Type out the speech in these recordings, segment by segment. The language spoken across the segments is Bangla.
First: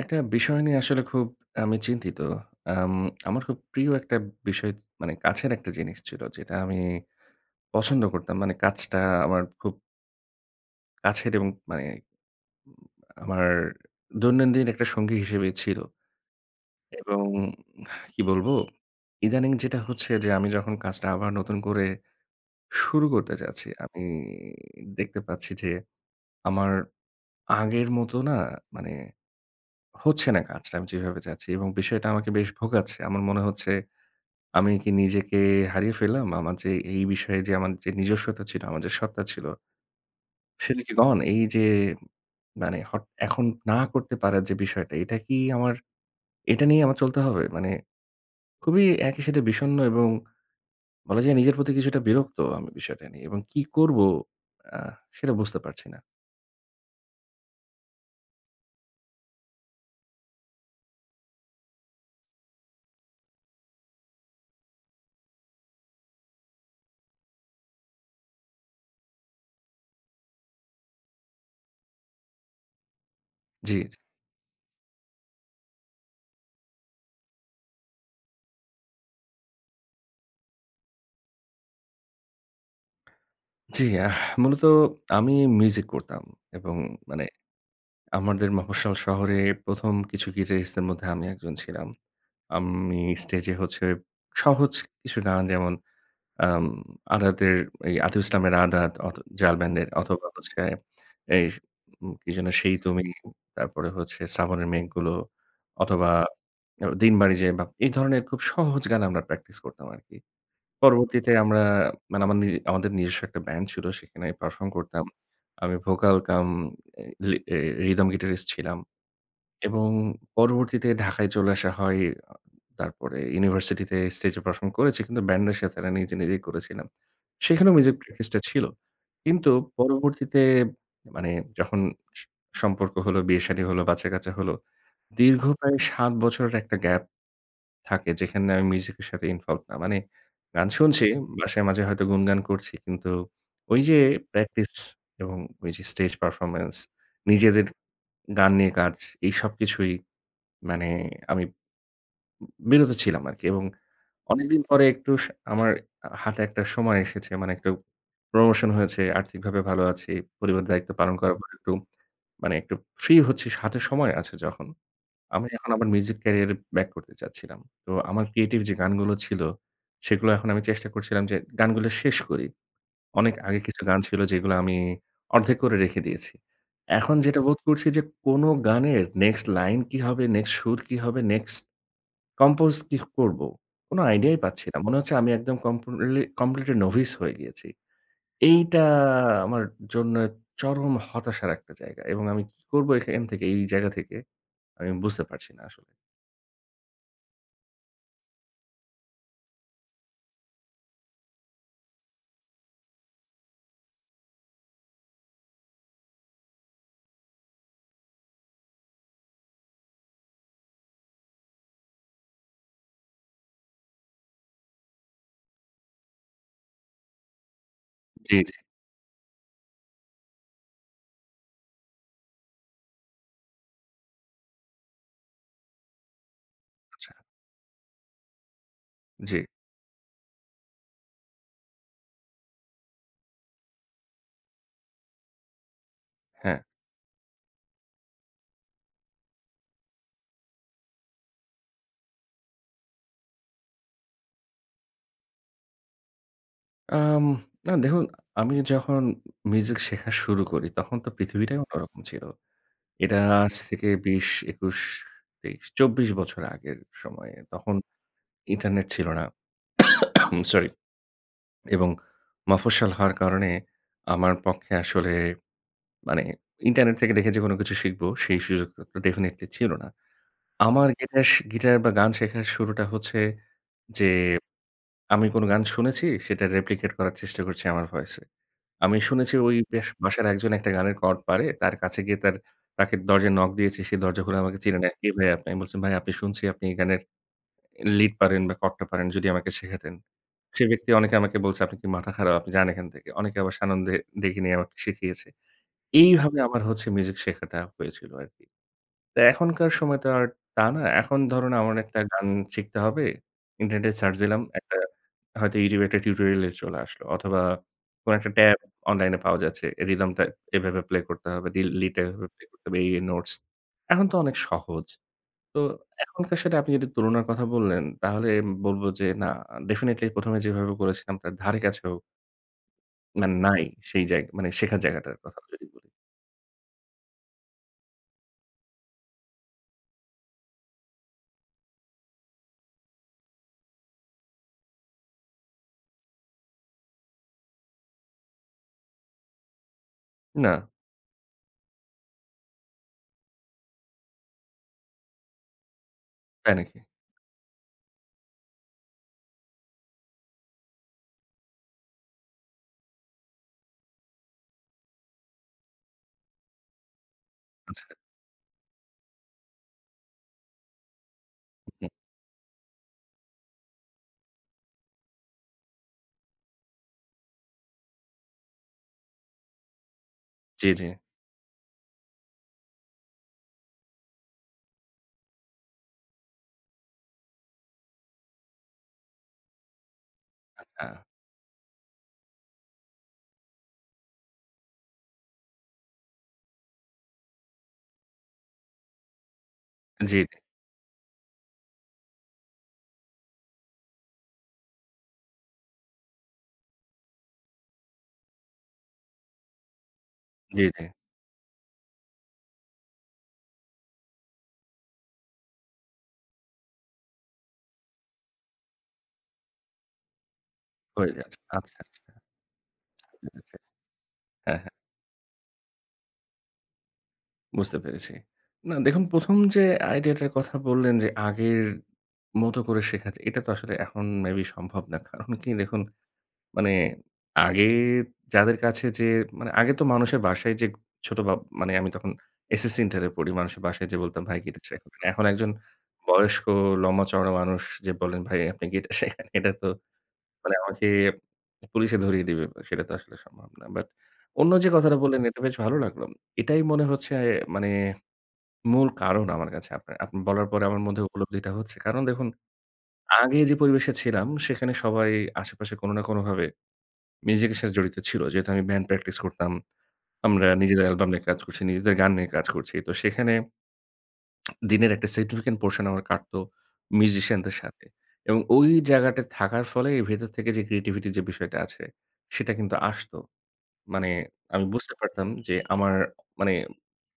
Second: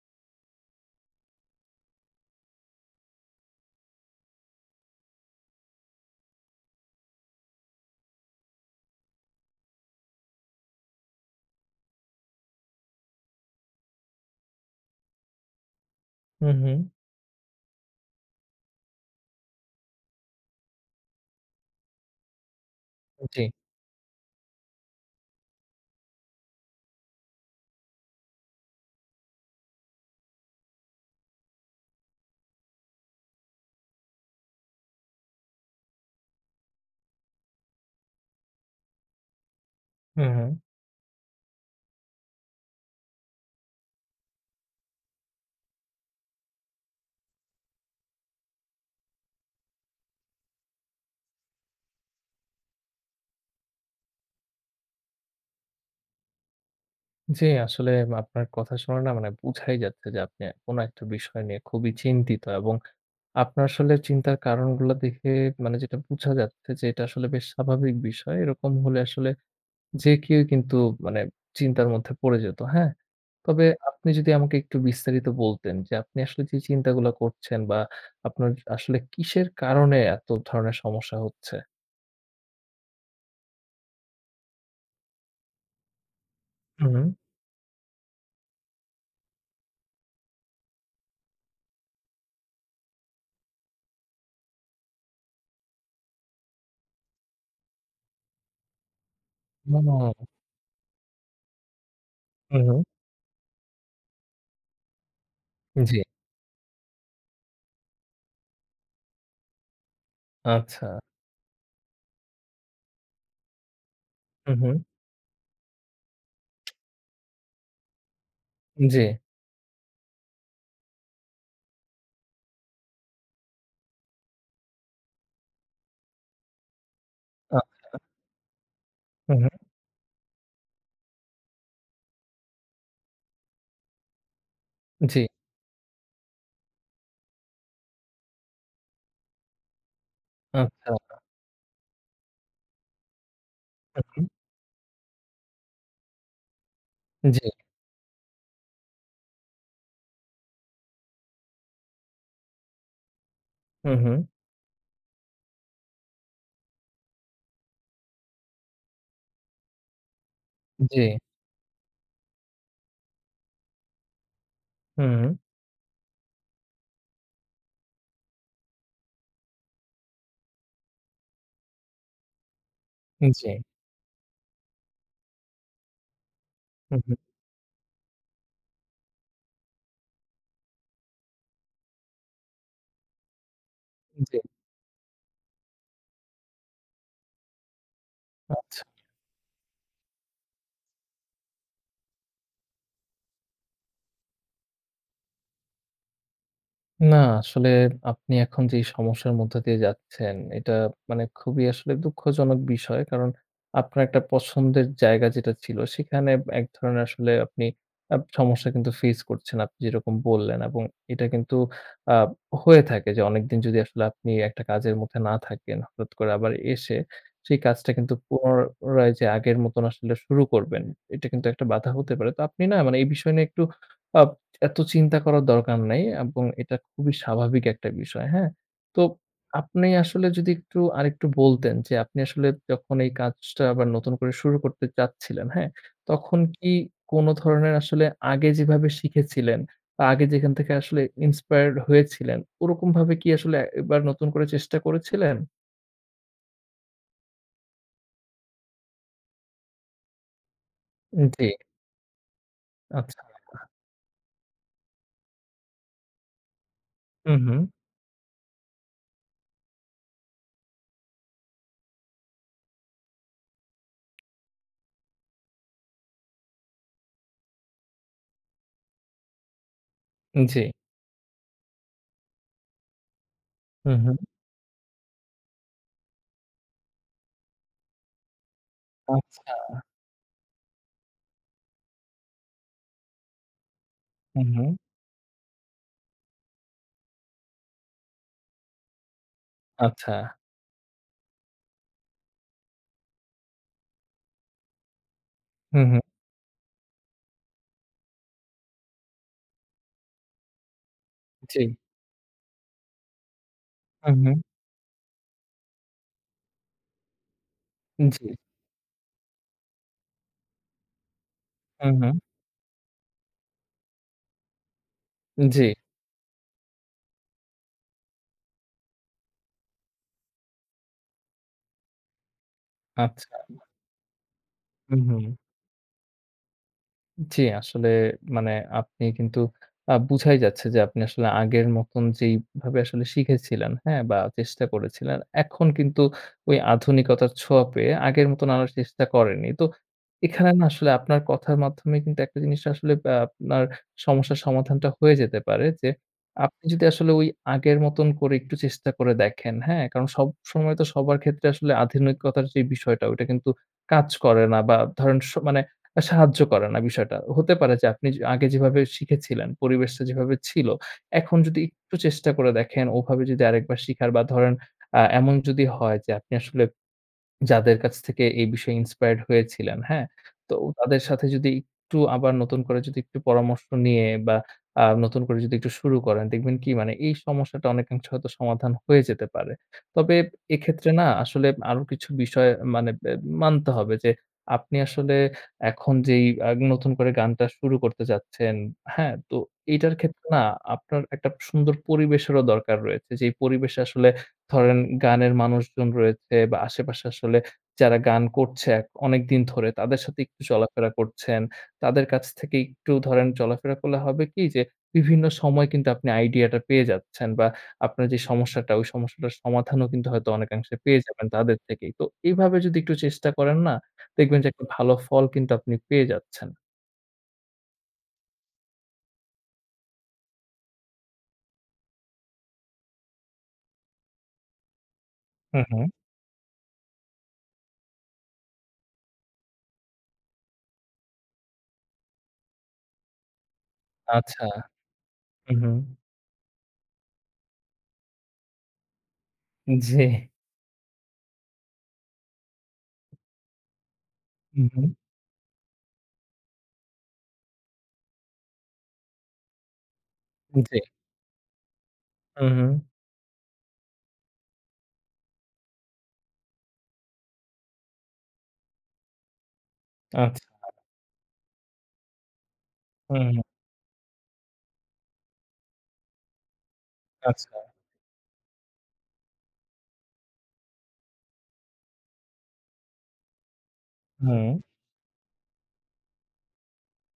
একটা বিষয় নিয়ে আসলে খুব আমি চিন্তিত। আম আমার খুব প্রিয় একটা বিষয় মানে কাছের একটা জিনিস ছিল যেটা আমি পছন্দ করতাম। মানে কাজটা আমার খুব কাছের এবং মানে আমার দৈনন্দিন একটা সঙ্গী হিসেবেই ছিল। হুম, হুম। এবং কি বলবো? ইদানিং যেটা হচ্ছে যে আমি যখন কাজটা আবার নতুন করে শুরু করতে জি। চাচ্ছি, আমি দেখতে পাচ্ছি যে আমার আগের মতো না, মানে হচ্ছে না কাজটা আমি যেভাবে চাচ্ছি এবং বিষয়টা আমাকে বেশ ভোগাচ্ছে। আমার মনে হচ্ছে আমি কি নিজেকে হারিয়ে ফেললাম? আমার যে এই বিষয়ে যে আমার যে নিজস্বতা ছিল, আমার যে সত্তা ছিল, হুম, হুম। সেটা কি গন? এই যে মানে এখন না করতে পারার যে বিষয়টা, এটা কি আমার, এটা নিয়ে আমার চলতে হবে? মানে খুবই একই সাথে বিষণ্ণ এবং বলা যায় নিজের প্রতি কিছুটা বিরক্ত আমি বিষয়টা নিয়ে এবং কি করব আহ সেটা বুঝতে পারছি না। জি, আসলে আপনার কথা শুনে মানে বুঝাই যাচ্ছে যে আপনি কোনো একটা বিষয় নিয়ে খুবই চিন্তিত এবং আপনার আসলে চিন্তার কারণগুলা দেখে মানে যেটা বুঝা যাচ্ছে যে এটা আসলে বেশ স্বাভাবিক বিষয়। এরকম হলে আসলে যে কেউই কিন্তু মানে চিন্তার মধ্যে পড়ে যেত, হ্যাঁ? তবে জি, জি। আপনি যদি আমাকে একটু বিস্তারিত বলতেন যে আপনি আসলে যে চিন্তাগুলা করছেন বা আপনার আসলে কিসের কারণে এত ধরনের সমস্যা হচ্ছে? জি, আহ মূলত আমি মিউজিক করতাম এবং হুম। মানে আমাদের মফস্বল শহরে ১ম কিছু গিটারিস্ট দের মধ্যে আমি একজন ছিলাম। আমি স্টেজে হচ্ছে সহজ কিছু গান যেমন আম আদাতের এই আতিফ ইসলামের 'আদাত' জাল হুম। ব্যান্ডের ও! অথবা হচ্ছে এই কি যেন হুম, 'সেই হুম। তুমি', তারপরে হচ্ছে 'শ্রাবণের মেঘগুলো' জি, অথবা 'দিনবাড়ি যে বাপ' এই ধরনের খুব সহজ গান আমরা প্র্যাকটিস করতাম আরকি। আচ্ছা। পরবর্তীতে আমরা মানে আমার নিজ আমাদের নিজস্ব একটা ব্যান্ড ছিল সেখানে হুম, পারফর্ম হুম। করতাম। আমি ভোকাল কাম এ লি এ রিদম গিটারিস্ট ছিলাম জি। এবং পরবর্তীতে ঢাকায় চলে আসা হয়, তারপরে ইউনিভার্সিটিতে স্টেজে পারফর্ম করেছি। কিন্তু ব্যান্ডের সাথে না, নিজেই করেছিলাম। আ সেখানেও মিউজিক প্র্যাকটিসটা ছিল। হু, কিন্তু হু। পরবর্তীতে মানে যখন স সম্পর্ক হলো, বিয়ে-শাদী হলো, বাচ্চা-কাচ্চা হলো। জি। দীর্ঘ প্রায় ৭ বছরের একটা গ্যাপ থাকে যেখানে আমি মিউজিকের সাথে ইনভলভ না। মানে গান শুনছি, আচ্ছা। বাসায় মাঝে হয়তো গুনগান করছি। কিন্তু ওই যে হু, হু। প্র্যাকটিস এবং ওই যে স্টেজ পারফরম্যান্স, জি। নিজেদের গান নিয়ে কাজ, এই সবকিছুই মানে আমি বিরত ছিলাম আরকি এবং হু, হু। অনেকদিন পরে একটু স আমার হাতে একটা সময় এসেছে। মানে একটু প্রমোশন হয়েছে, আর্থিকভাবে ভালো আছি। পরিবারের দায়িত্ব জি। পালন করার পর একটু মানে একটু ফ্রি হচ্ছি, হাতে সময় আছে যখন। হু, হু। আমি এখন আমার মিউজিক ক্যারিয়ারে ব্যাক করতে চাচ্ছিলাম। তো আমার ক্রিয়েটিভ যে গানগুলো ছিল, সেগুলো এখন আমি চেষ্টা করছিলাম যে গানগুলো শেষ করি। অনেক জি। আগে কিছু গান ছিল যেগুলো আমি অর্ধেক করে রেখে দিয়েছি। হু, হু। এখন যেটা বোধ করছি যে কোন গানের নেক্সট লাইন কি হবে, নেক্সট সুর কি হবে, নেক্সট কম্পোজ কি করব? কোন আইডিয়াই জি। পাচ্ছি না। মনে হচ্ছে আমি একদম কমপ্লিটলি novice হয়ে গিয়েছি। আচ্ছা। এইটা আমার জন্য চরম হতাশার একটা জায়গা এবং আমি কি করব এখান থেকে, এই জায়গা থেকে আমি বুঝতে পারছি না আসলে। না, আসলে আপনি এখন যেই সমস্যার মধ্য দিয়ে যাচ্ছেন, এটা মানে খুবই আসলে দুঃখজনক বিষয়। কারণ আপনার একটা পছন্দের জায়গা যেটা ছিল, সেখানে এক ধরনের আসলে আপনি সমস্যা কিন্তু ফেস করছেন, আপনি যেরকম বললেন এবং এটা কিন্তু আ হয়ে থাকে যে অনেকদিন যদি আসলে আপনি একটা কাজের মধ্যে না থাকেন, হঠাৎ করে আবার এসে সেই কাজটা কিন্তু জি, জি। পুনরায় যে আগের মতন আসলে শুরু করবেন, এটা কিন্তু একটা বাধা হতে পারে। তো আপনি মানে এই বিষয় নিয়ে একটু আ এত চিন্তা করার দরকার নাই এবং এটা আচ্ছা, খুবই স্বাভাবিক একটা বিষয়, হ্যাঁ? তো জি, আপনি আসলে যদি একটু আরেকটু বলতেন যে আপনি আসলে যখন এই কাজটা আবার নতুন করে শুরু করতে চাচ্ছিলেন, হ্যাঁ? তখন হ্যাঁ। কি কোনো ধরনের আসলে আগে যেভাবে শিখেছিলেন বা আগে যেখান থেকে আসলে inspired হয়েছিলেন, ওরকমভাবে কি আসলে এবার নতুন করে চেষ্টা করেছিলেন? আম না দেখুন, আমি যখন মিউজিক শেখা শুরু করি তখন তো জি, পৃথিবীটাই অন্যরকম ছিল। এটা আচ্ছা। আজ থেকে ২০, ২১, ২৩, ২৪ বছর আগের সময়ে। হুম, হুম। তখন ইন্টারনেট ছিল না। সরি। এবং মফস্বল হওয়ার কারণে আমার পক্ষে আসলে মানে ইন্টারনেট থেকে দেখে যে কোনো কিছু শিখব, সেই সুযোগটা তো ডেফিনিটলি ছিল না। জি। আমার গিটার বা গান শেখার শুরুটা হচ্ছে হুম, যে, হুম। আমি কোনো গান শুনেছি, সেটা রেপ্লিকেট করার চেষ্টা করছি আমার ভয়েসে। আমি শুনেছি আচ্ছা। ওই বেশ বাসার একজন একটা গানের কর্ড পারে, তার কাছে গিয়ে তাকে দরজায় নক দিয়েছি, সে দরজা খুলে হুম, আমাকে হুম। চিনে না, "কে ভাই আপনি?" আমি বলছি, "ভাই আপনি শুনছি আপনি এই গানের লিড পারেন বা কট্টা পারেন যদি আমাকে শেখাতেন।" আচ্ছা। সে ব্যক্তি, অনেকে আমাকে বলছে, "আপনি কি মাথা খারাপ? আপনি যান এখান থেকে।" অনেকে আবার সানন্দে ডেকে নিয়ে আমাকে শিখিয়েছে। হুম, হুম। এইভাবে আমার হচ্ছে মিউজিক শেখাটা হয়েছিল আরকি। তো এখনকার সময় তো আর তা না। এখন ধরুন জি। আমার একটা গান শিখতে হবে। ইন্টারনেটে সার্চ হুম, হুম। দিলাম। একটা হয়তো YouTube একটা টিউটোরিয়ালে চলে আসলো অথবা কোনো জি। একটা ট্যাব অনলাইনে পাওয়া যাচ্ছে। রিদমটা এভাবে প্লে করতে হবে। হুম, লিডটা হুম। এভাবে প্লে করতে হবে। এই নোটস। এখন তো অনেক সহজ। তো জি। এখনকার সাথে আপনি যদি তুলনার কথা বললেন, তাহলে বলব যে না, ডেফিনিটলি ১ম এ যেভাবে করেছিলাম তার ধারে কাছেও আচ্ছা। মানে নাই, সেই জায়গা মানে শেখার হুম, জায়গাটার হুম। কথা যদি বলি। জি, আসলে মানে আপনি কিন্তু বুঝাই যাচ্ছে যে আপনি আসলে আগের মতন যেইভাবে আসলে শিখেছিলেন, হ্যাঁ? বা চেষ্টা করেছিলেন, এখন কিন্তু ওই আধুনিকতার ছোঁয়া পেয়ে আগের মতন আর চেষ্টা করেননি। তো এখানে না, আসলে আপনার কথার মাধ্যমে কিন্তু একটা জিনিস আসলে আপনার সমস্যার সমাধানটা হয়ে যেতে পারে যে, তাই আপনি নাকি? যদি আসলে ওই আগের মতন করে একটু চেষ্টা করে দেখেন, হ্যাঁ? কারণ সবসময় তো সবার ক্ষেত্রে আসলে আধুনিকতার যে বিষয়টা ওইটা কিন্তু কাজ করে না বা ধরেন মানে সাহায্য করে না বিষয়টা। হতে পারে আচ্ছা। যে আগে যেভাবে শিখেছিলেন, পরিবেশটা যেভাবে ছিল, এখন যদি হুম, একটু চেষ্টা করে দেখেন, ওভাবে যদি আরেকবার শিখার বা ধরেন এমন যদি হয় যে আপনি আসলে যাদের কাছ থেকে এই বিষয়ে ইন্সপায়ার্ড হয়েছিলেন, হ্যাঁ? তো জি, জি। তাদের সাথে যদি একটু আবার নতুন করে যদি একটু পরামর্শ নিয়ে বা নতুন করে যদি একটু শুরু করেন, দেখবেন কি মানে এই সমস্যাটা অনেকাংশে হয়তো সমাধান হয়ে যেতে পারে। তবে এক্ষেত্রে হ্যাঁ, আসলে আরো কিছু বিষয় মানে বে মানতে হবে যে আপনি আসলে এখন যেই নতুন করে গানটা শুরু করতে যাচ্ছেন, হ্যাঁ? তো এইটার জি, ক্ষেত্রে না আপনার একটা সুন্দর পরিবেশেরও দরকার রয়েছে। যেই পরিবেশে আসলে ধরেন গানের মানুষজন রয়েছে বা আশেপাশে আসলে যারা গান করছে অনেকদিন ধরে তাদের সাথে একটু জি, জি, জি। চলাফেরা করছেন। তাদের কাছ থেকে একটু ধরেন চলাফেরা করলে হবে কি যে বিভিন্ন সময় কিন্তু আপনি আইডিয়াটা পেয়ে যাচ্ছেন বা আপনার যে সমস্যাটা ওই সমস্যাটার সমাধানও কিন্তু হয়তো অনেকাংশে পেয়ে হয়ে যাবেন যাচ্ছে। তাদের আচ্ছা, থেকেই। আচ্ছা। তো এইভাবে যদি একটু চেষ্টা বুঝতে পেরেছি। করেন না, দেখবেন যে হ্যাঁ, একটা হ্যাঁ, ভালো ফল কিন্তু আপনি পেয়ে যাচ্ছেন। বুঝতে পেরেছি। না দেখুন, ১ম যে আইডিয়াটার কথা বললেন যে আগের মতো করে শেখা, এটা তো আসলে এখন মেবি সম্ভব না। কারণ কি হুম, দেখুন, হুম। মানে আগে যাদের কাছে যে মানে আগে তো মানুষের বাসায় যে ছোট বা মানে আমি তখন এসএস ইন্টারে পড়ি। মানুষের বাসায় যেয়ে বলতাম, "ভাই আচ্ছা। গিটার শেখাবেন।" এখন একজন হুম, হুম। বয়স্ক লম্বা চওড়া মানুষ যে বলেন, "ভাই আপনি গিটার শেখান।" এটা তো জি। মানে আমাকে পুলিশে ধরিয়ে দিবে। সেটা তো আসলে সম্ভব না। বাট অন্য হুম, যে হুম। কথাটা বললেন এটা বেশ ভালো লাগলো। এটাই মনে হচ্ছে মানে মূল কারণ আমার কাছে আপনি বলার পরে জি। আমার মধ্যে উপলব্ধিটা হচ্ছে। কারণ দেখুন, হুম, হুম। আগে যে পরিবেশে ছিলাম সেখানে সবাই আশেপাশে কোনো না কোনোভাবে মিউজিকের সাথে জড়িত ছিল। যেহেতু আমি ব্যান্ড প্র্যাকটিস করতাম। আচ্ছা। আমরা নিজেদের অ্যালবাম নিয়ে কাজ করছি, নিজেদের গান নিয়ে কাজ করছি। তো হুম, সেখানে হুম। দিনের একটা significant portion আমার কাটতো মিউজিশিয়ানদের আচ্ছা। সাথে। এবং ওই জায়গাটায় থাকার ফলে ভেতর থেকে যে ক্রিয়েটিভিটি যে বিষয়টা আছে, সেটা কিন্তু আসতো। মানে হুম। আমি বুঝতে পারতাম যে আমার মানে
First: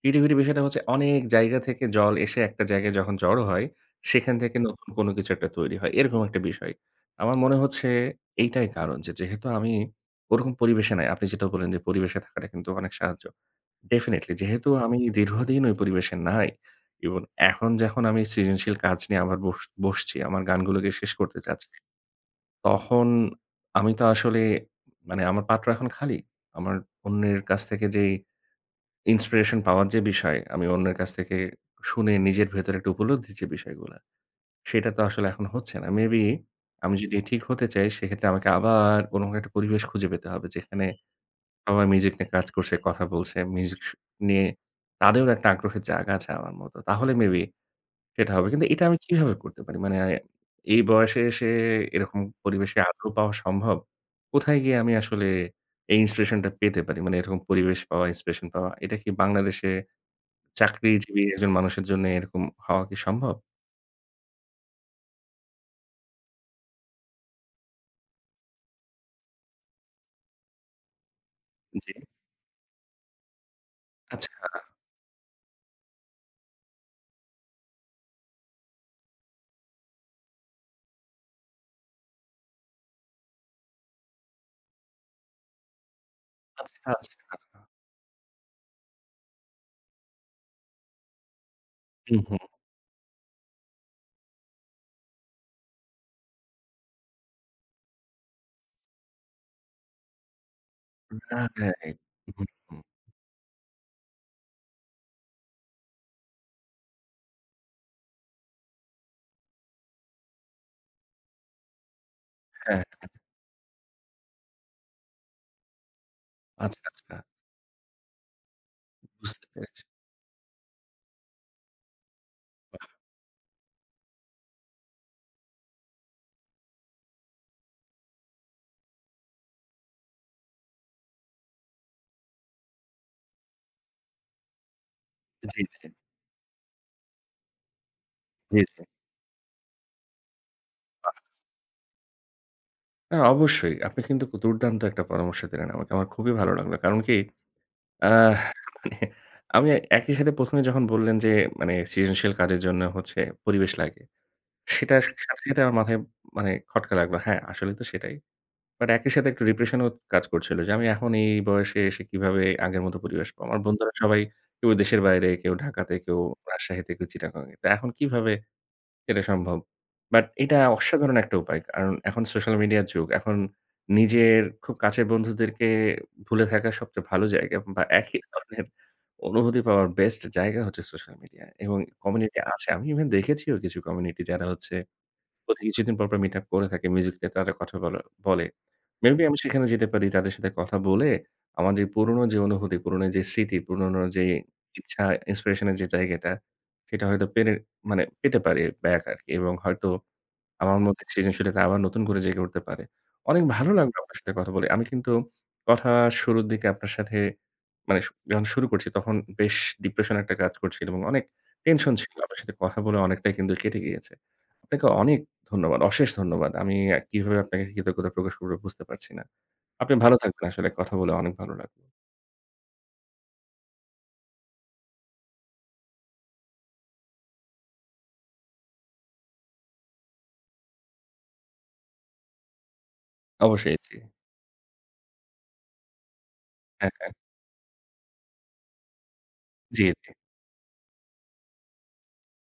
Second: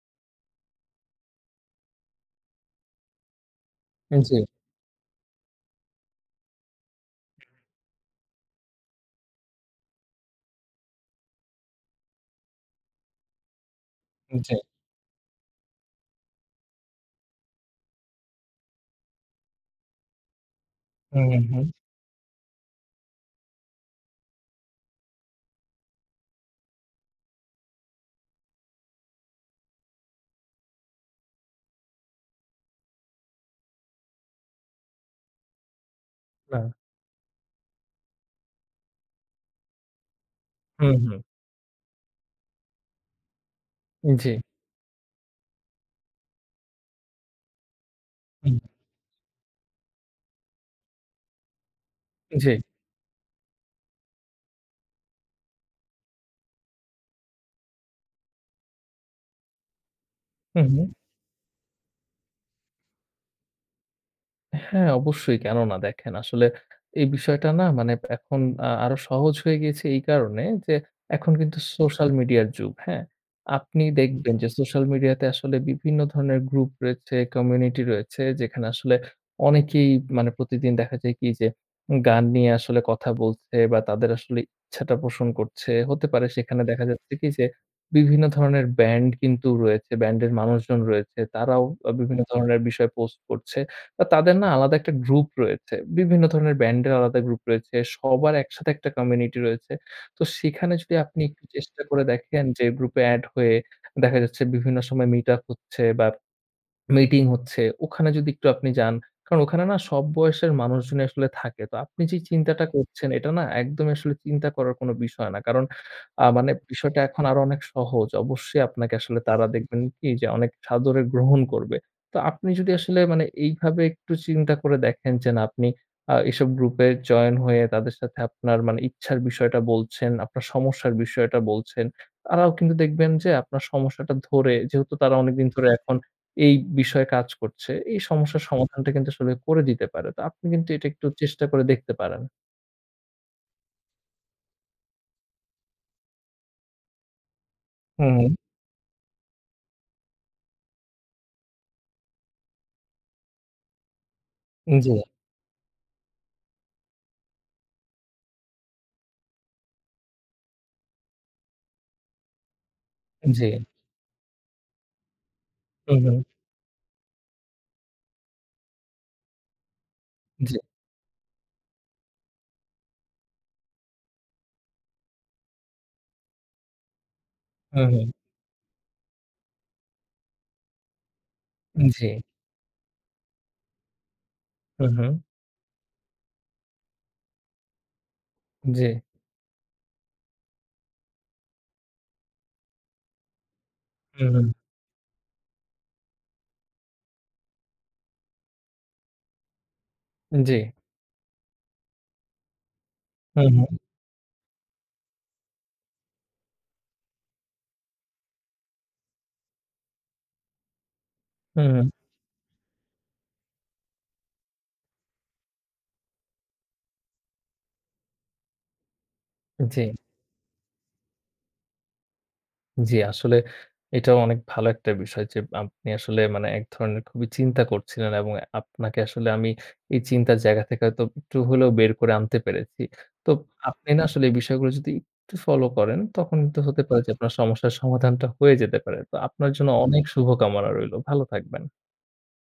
ক্রিয়েটিভিটি বিষয়টা হচ্ছে অনেক জায়গা থেকে জল এসে একটা জায়গায় যখন জড়ো হয়, সেখান জি। থেকে নতুন কোনো কিছু একটা তৈরি হয়। এরকম একটা বিষয়। আমার মনে হচ্ছে এইটাই কারণ যে যেহেতু আমি ওরকম পরিবেশে নাই। আপনি যেটা বললেন যে পরিবেশে থাকাটা কিন্তু অনেক সাহায্য। ডেফিনিটলি জি। যেহেতু আমি দীর্ঘদিন ওই পরিবেশে নাই এবং এখন যখন আমি সৃজনশীল কাজ নিয়ে আবার বসছি, আমার গানগুলোকে শেষ হুম, করতে হুম, হুম। চাচ্ছি। তখন আমি তো আসলে মানে আমার পাত্র এখন খালি। আমার অন্যের কাছ থেকে যেই ইন্সপিরেশন পাওয়ার যে বিষয়, আমি অন্যের কাছ থেকে শুনে নিজের ভেতরে একটা উপলব্ধির যে বিষয়গুলা, সেটা তো আসলে এখন হচ্ছে না। মেবি না। আমি যদি ঠিক হতে চাই সেক্ষেত্রে আমাকে আবার কোনো একটা পরিবেশ খুঁজে পেতে হবে যেখানে হুম, হুম। সবাই মিউজিক নিয়ে কাজ করছে, কথা বলছে, মিউজিক শু জি। নিয়ে তাদেরও একটা আগ্রহের জায়গা আছে আমার মতো। তাহলে মেবি সেটা হবে। হুম, কিন্তু এটা আমি কিভাবে করতে পারি? মানে এই বয়সে এসে এরকম জি। পরিবেশে আদৌ পাওয়া সম্ভব? কোথায় গিয়ে আমি আসলে এই ইন্সপিরেশন টা পেতে পারি? মানে এরকম পরিবেশ পাওয়া, ইন্সপিরেশন পাওয়া। এটা কি বাংলাদেশে হুম, হুম। চাকরিজীবী একজন মানুষের জন্য এরকম হওয়া কি সম্ভব? হ্যাঁ, অবশ্যই কেন না? দেখেন আসলে এই বিষয়টা মানে এখন আরো সহজ হয়ে গিয়েছে এই কারণে যে এখন কিন্তু জি। সোশ্যাল মিডিয়ার যুগ, হ্যাঁ? আপনি হুম। আচ্ছা, দেখবেন যে সোশ্যাল মিডিয়াতে আসলে বিভিন্ন ধরনের গ্রুপ রয়েছে, কমিউনিটি রয়েছে যেখানে আসলে অনেকেই মানে প্রতিদিন দেখা যায় কি যে গান নিয়ে আসলে কথা বলছে বা তাদের আসলে ইচ্ছাটা পোষণ করছে। হতে পারে সেখানে আচ্ছা, দেখা যাচ্ছে আচ্ছা। কি যে বিভিন্ন ধরনের ব্যান্ড কিন্তু রয়েছে, ব্যান্ডের মানুষজন রয়েছে। তারাও হুম, বিভিন্ন হুম। ধরনের বিষয় পোস্ট করছে। তাদের না আলাদা একটা গ্রুপ রয়েছে। বিভিন্ন ধরনের ব্যান্ডের আলাদা গ্রুপ রয়েছে। সবার একসাথে একটা কমিউনিটি রয়েছে। তো সেখানে যদি আপনি একটু চেষ্টা রাইট। করে দেখেন হুম, যে হুম। গ্রুপে এড হয়ে দেখা যাচ্ছে বিভিন্ন সময় মিট আপ হচ্ছে বা মিটিং হচ্ছে, ওখানে যদি একটু আপনি যান। কারণ ওখানে না সব বয়সের মানুষজনই আসলে থাকে। তো আপনি যে চিন্তাটা হ্যাঁ। করছেন এটা না একদমই আসলে চিন্তা করার কোনো বিষয় না। কারণ মানে আচ্ছা, বিষয়টা আচ্ছা। এখন আরো অনেক সহজ। অবশ্যই আপনাকে আসলে বুঝতে তারা দেখবেন পেরেছি। কি যে অনেক সাদরে গ্রহণ করবে। তো আপনি যদি আসলে মানে এইভাবে একটু চিন্তা করে দেখেন যে না আপনি এসব গ্রুপে জয়েন হয়ে তাদের সাথে আপনার মানে ইচ্ছার বিষয়টা বলছেন, আপনার সমস্যার বিষয়টা বলছেন। তারাও কিন্তু দেখবেন যে আপনার সমস্যাটা ধরে যেহেতু তারা অনেকদিন জি, ধরে জি। এখন এই বিষয়ে কাজ করছে। এই সমস্যার হুম। জি, জি। সমাধানটা কিন্তু আসলে করে দিতে পারে। তো আপনি কিন্তু এটা একটু বাহ! চেষ্টা করে দেখতে পারেন। হ্যাঁ, অবশ্যই। আপনি কিন্তু দুর্দান্ত একটা পরামর্শ দিলেন আমাকে। আমার খুবই ভালো লাগলো। কারণ কি হুম, আহ হুম। মানে আমি একই সাথে ১ম এ যখন বললেন যে মানে সৃজনশীল কাজের জন্য হচ্ছে পরিবেশ লাগে। জি, সেটার সাথে, সাথে আমার মাথায় মানে খটকা লাগলো। হ্যাঁ, আসলেই তো সেটাই। বাট একই সাথে একটু ডিপ্রেশন ও কাজ করছিল যে আমি এখন এই বয়সে এসে কিভাবে আগের মতো পরিবেশ পাবো। জি। আমার বন্ধুরা সবাই কেউ দেশের বাইরে, কেউ ঢাকাতে, হুম, হুম। কেউ রাজশাহীতে, কেউ চিটাগং এ। তো এখন কিভাবে সেটা সম্ভব। বাট এটা জি। অসাধারণ একটা উপায়। কারণ এখন সোশ্যাল মিডিয়ার যুগ। এখন নিজের খুব কাছের বন্ধুদেরকে ভুলে থাকার সবচেয়ে ভালো জায়গা বা হুম, হুম। একই ধরনের অনুভূতি পাওয়ার বেস্ট জায়গা হচ্ছে সোশ্যাল মিডিয়া এবং জি। কমিউনিটি আছে। আমি ইভেন দেখেছিও কিছু কমিউনিটি যারা হচ্ছে হুম, হুম। প্রতি কিছুদিন পরপর মিট আপ করে থাকে, মিউজিক নিয়ে তারা কথা বলা বলে। জি। মেবি আমি সেখানে যেতে পারি, তাদের সাথে কথা বলে আমার যে পুরনো যে অনুভূতি, পুরনো যে স্মৃতি, পুরনো যে হুম, হুম। ইচ্ছা, inspiration এর যে জায়গাটা সেটা হয়তো মানে পেতে পারি ব্যাক আরকি এবং হয়তো জি। আমার মধ্যে সৃজনশীলতা আবার নতুন করে জেগে উঠতে পারে। অনেক হুম, ভালো হুম। লাগলো আপনার সাথে কথা বলে। আমি কিন্তু কথা শুরুর দিকে আপনার সাথে মানে যখন শুরু করছি তখন বেশ ডিপ্রেশন একটা কাজ করছিল এবং অনেক হুম, হুম, টেনশন ছিল। আপনার সাথে কথা বলে অনেকটাই কিন্তু কেটে গিয়েছে। আপনাকে অনেক ধন্যবাদ। অশেষ ধন্যবাদ। আমি কিভাবে আপনাকে কৃতজ্ঞতা প্রকাশ করব বুঝতে পারছি না। জি। আপনি ভালো থাকবেন। আসলে কথা বলে অনেক ভালো লাগলো। জি, আসলে এটাও অনেক ভালো একটা বিষয় যে আপনি আসলে মানে এক ধরনের খুবই চিন্তা করছিলেন এবং আপনাকে আসলে আমি এই চিন্তার জায়গা থেকে হয়তো একটু হলেও বের করে আনতে পেরেছি। তো অবশ্যই আপনি জি। আসলে এই বিষয়গুলো যদি একটু ফলো করেন তখন কিন্তু হতে হ্যাঁ, পারে যে হ্যাঁ। আপনার সমস্যার সমাধানটা হয়ে যেতে পারে। তো আপনার জন্য জি, অনেক জি। শুভকামনা রইলো। ভালো থাকবেন।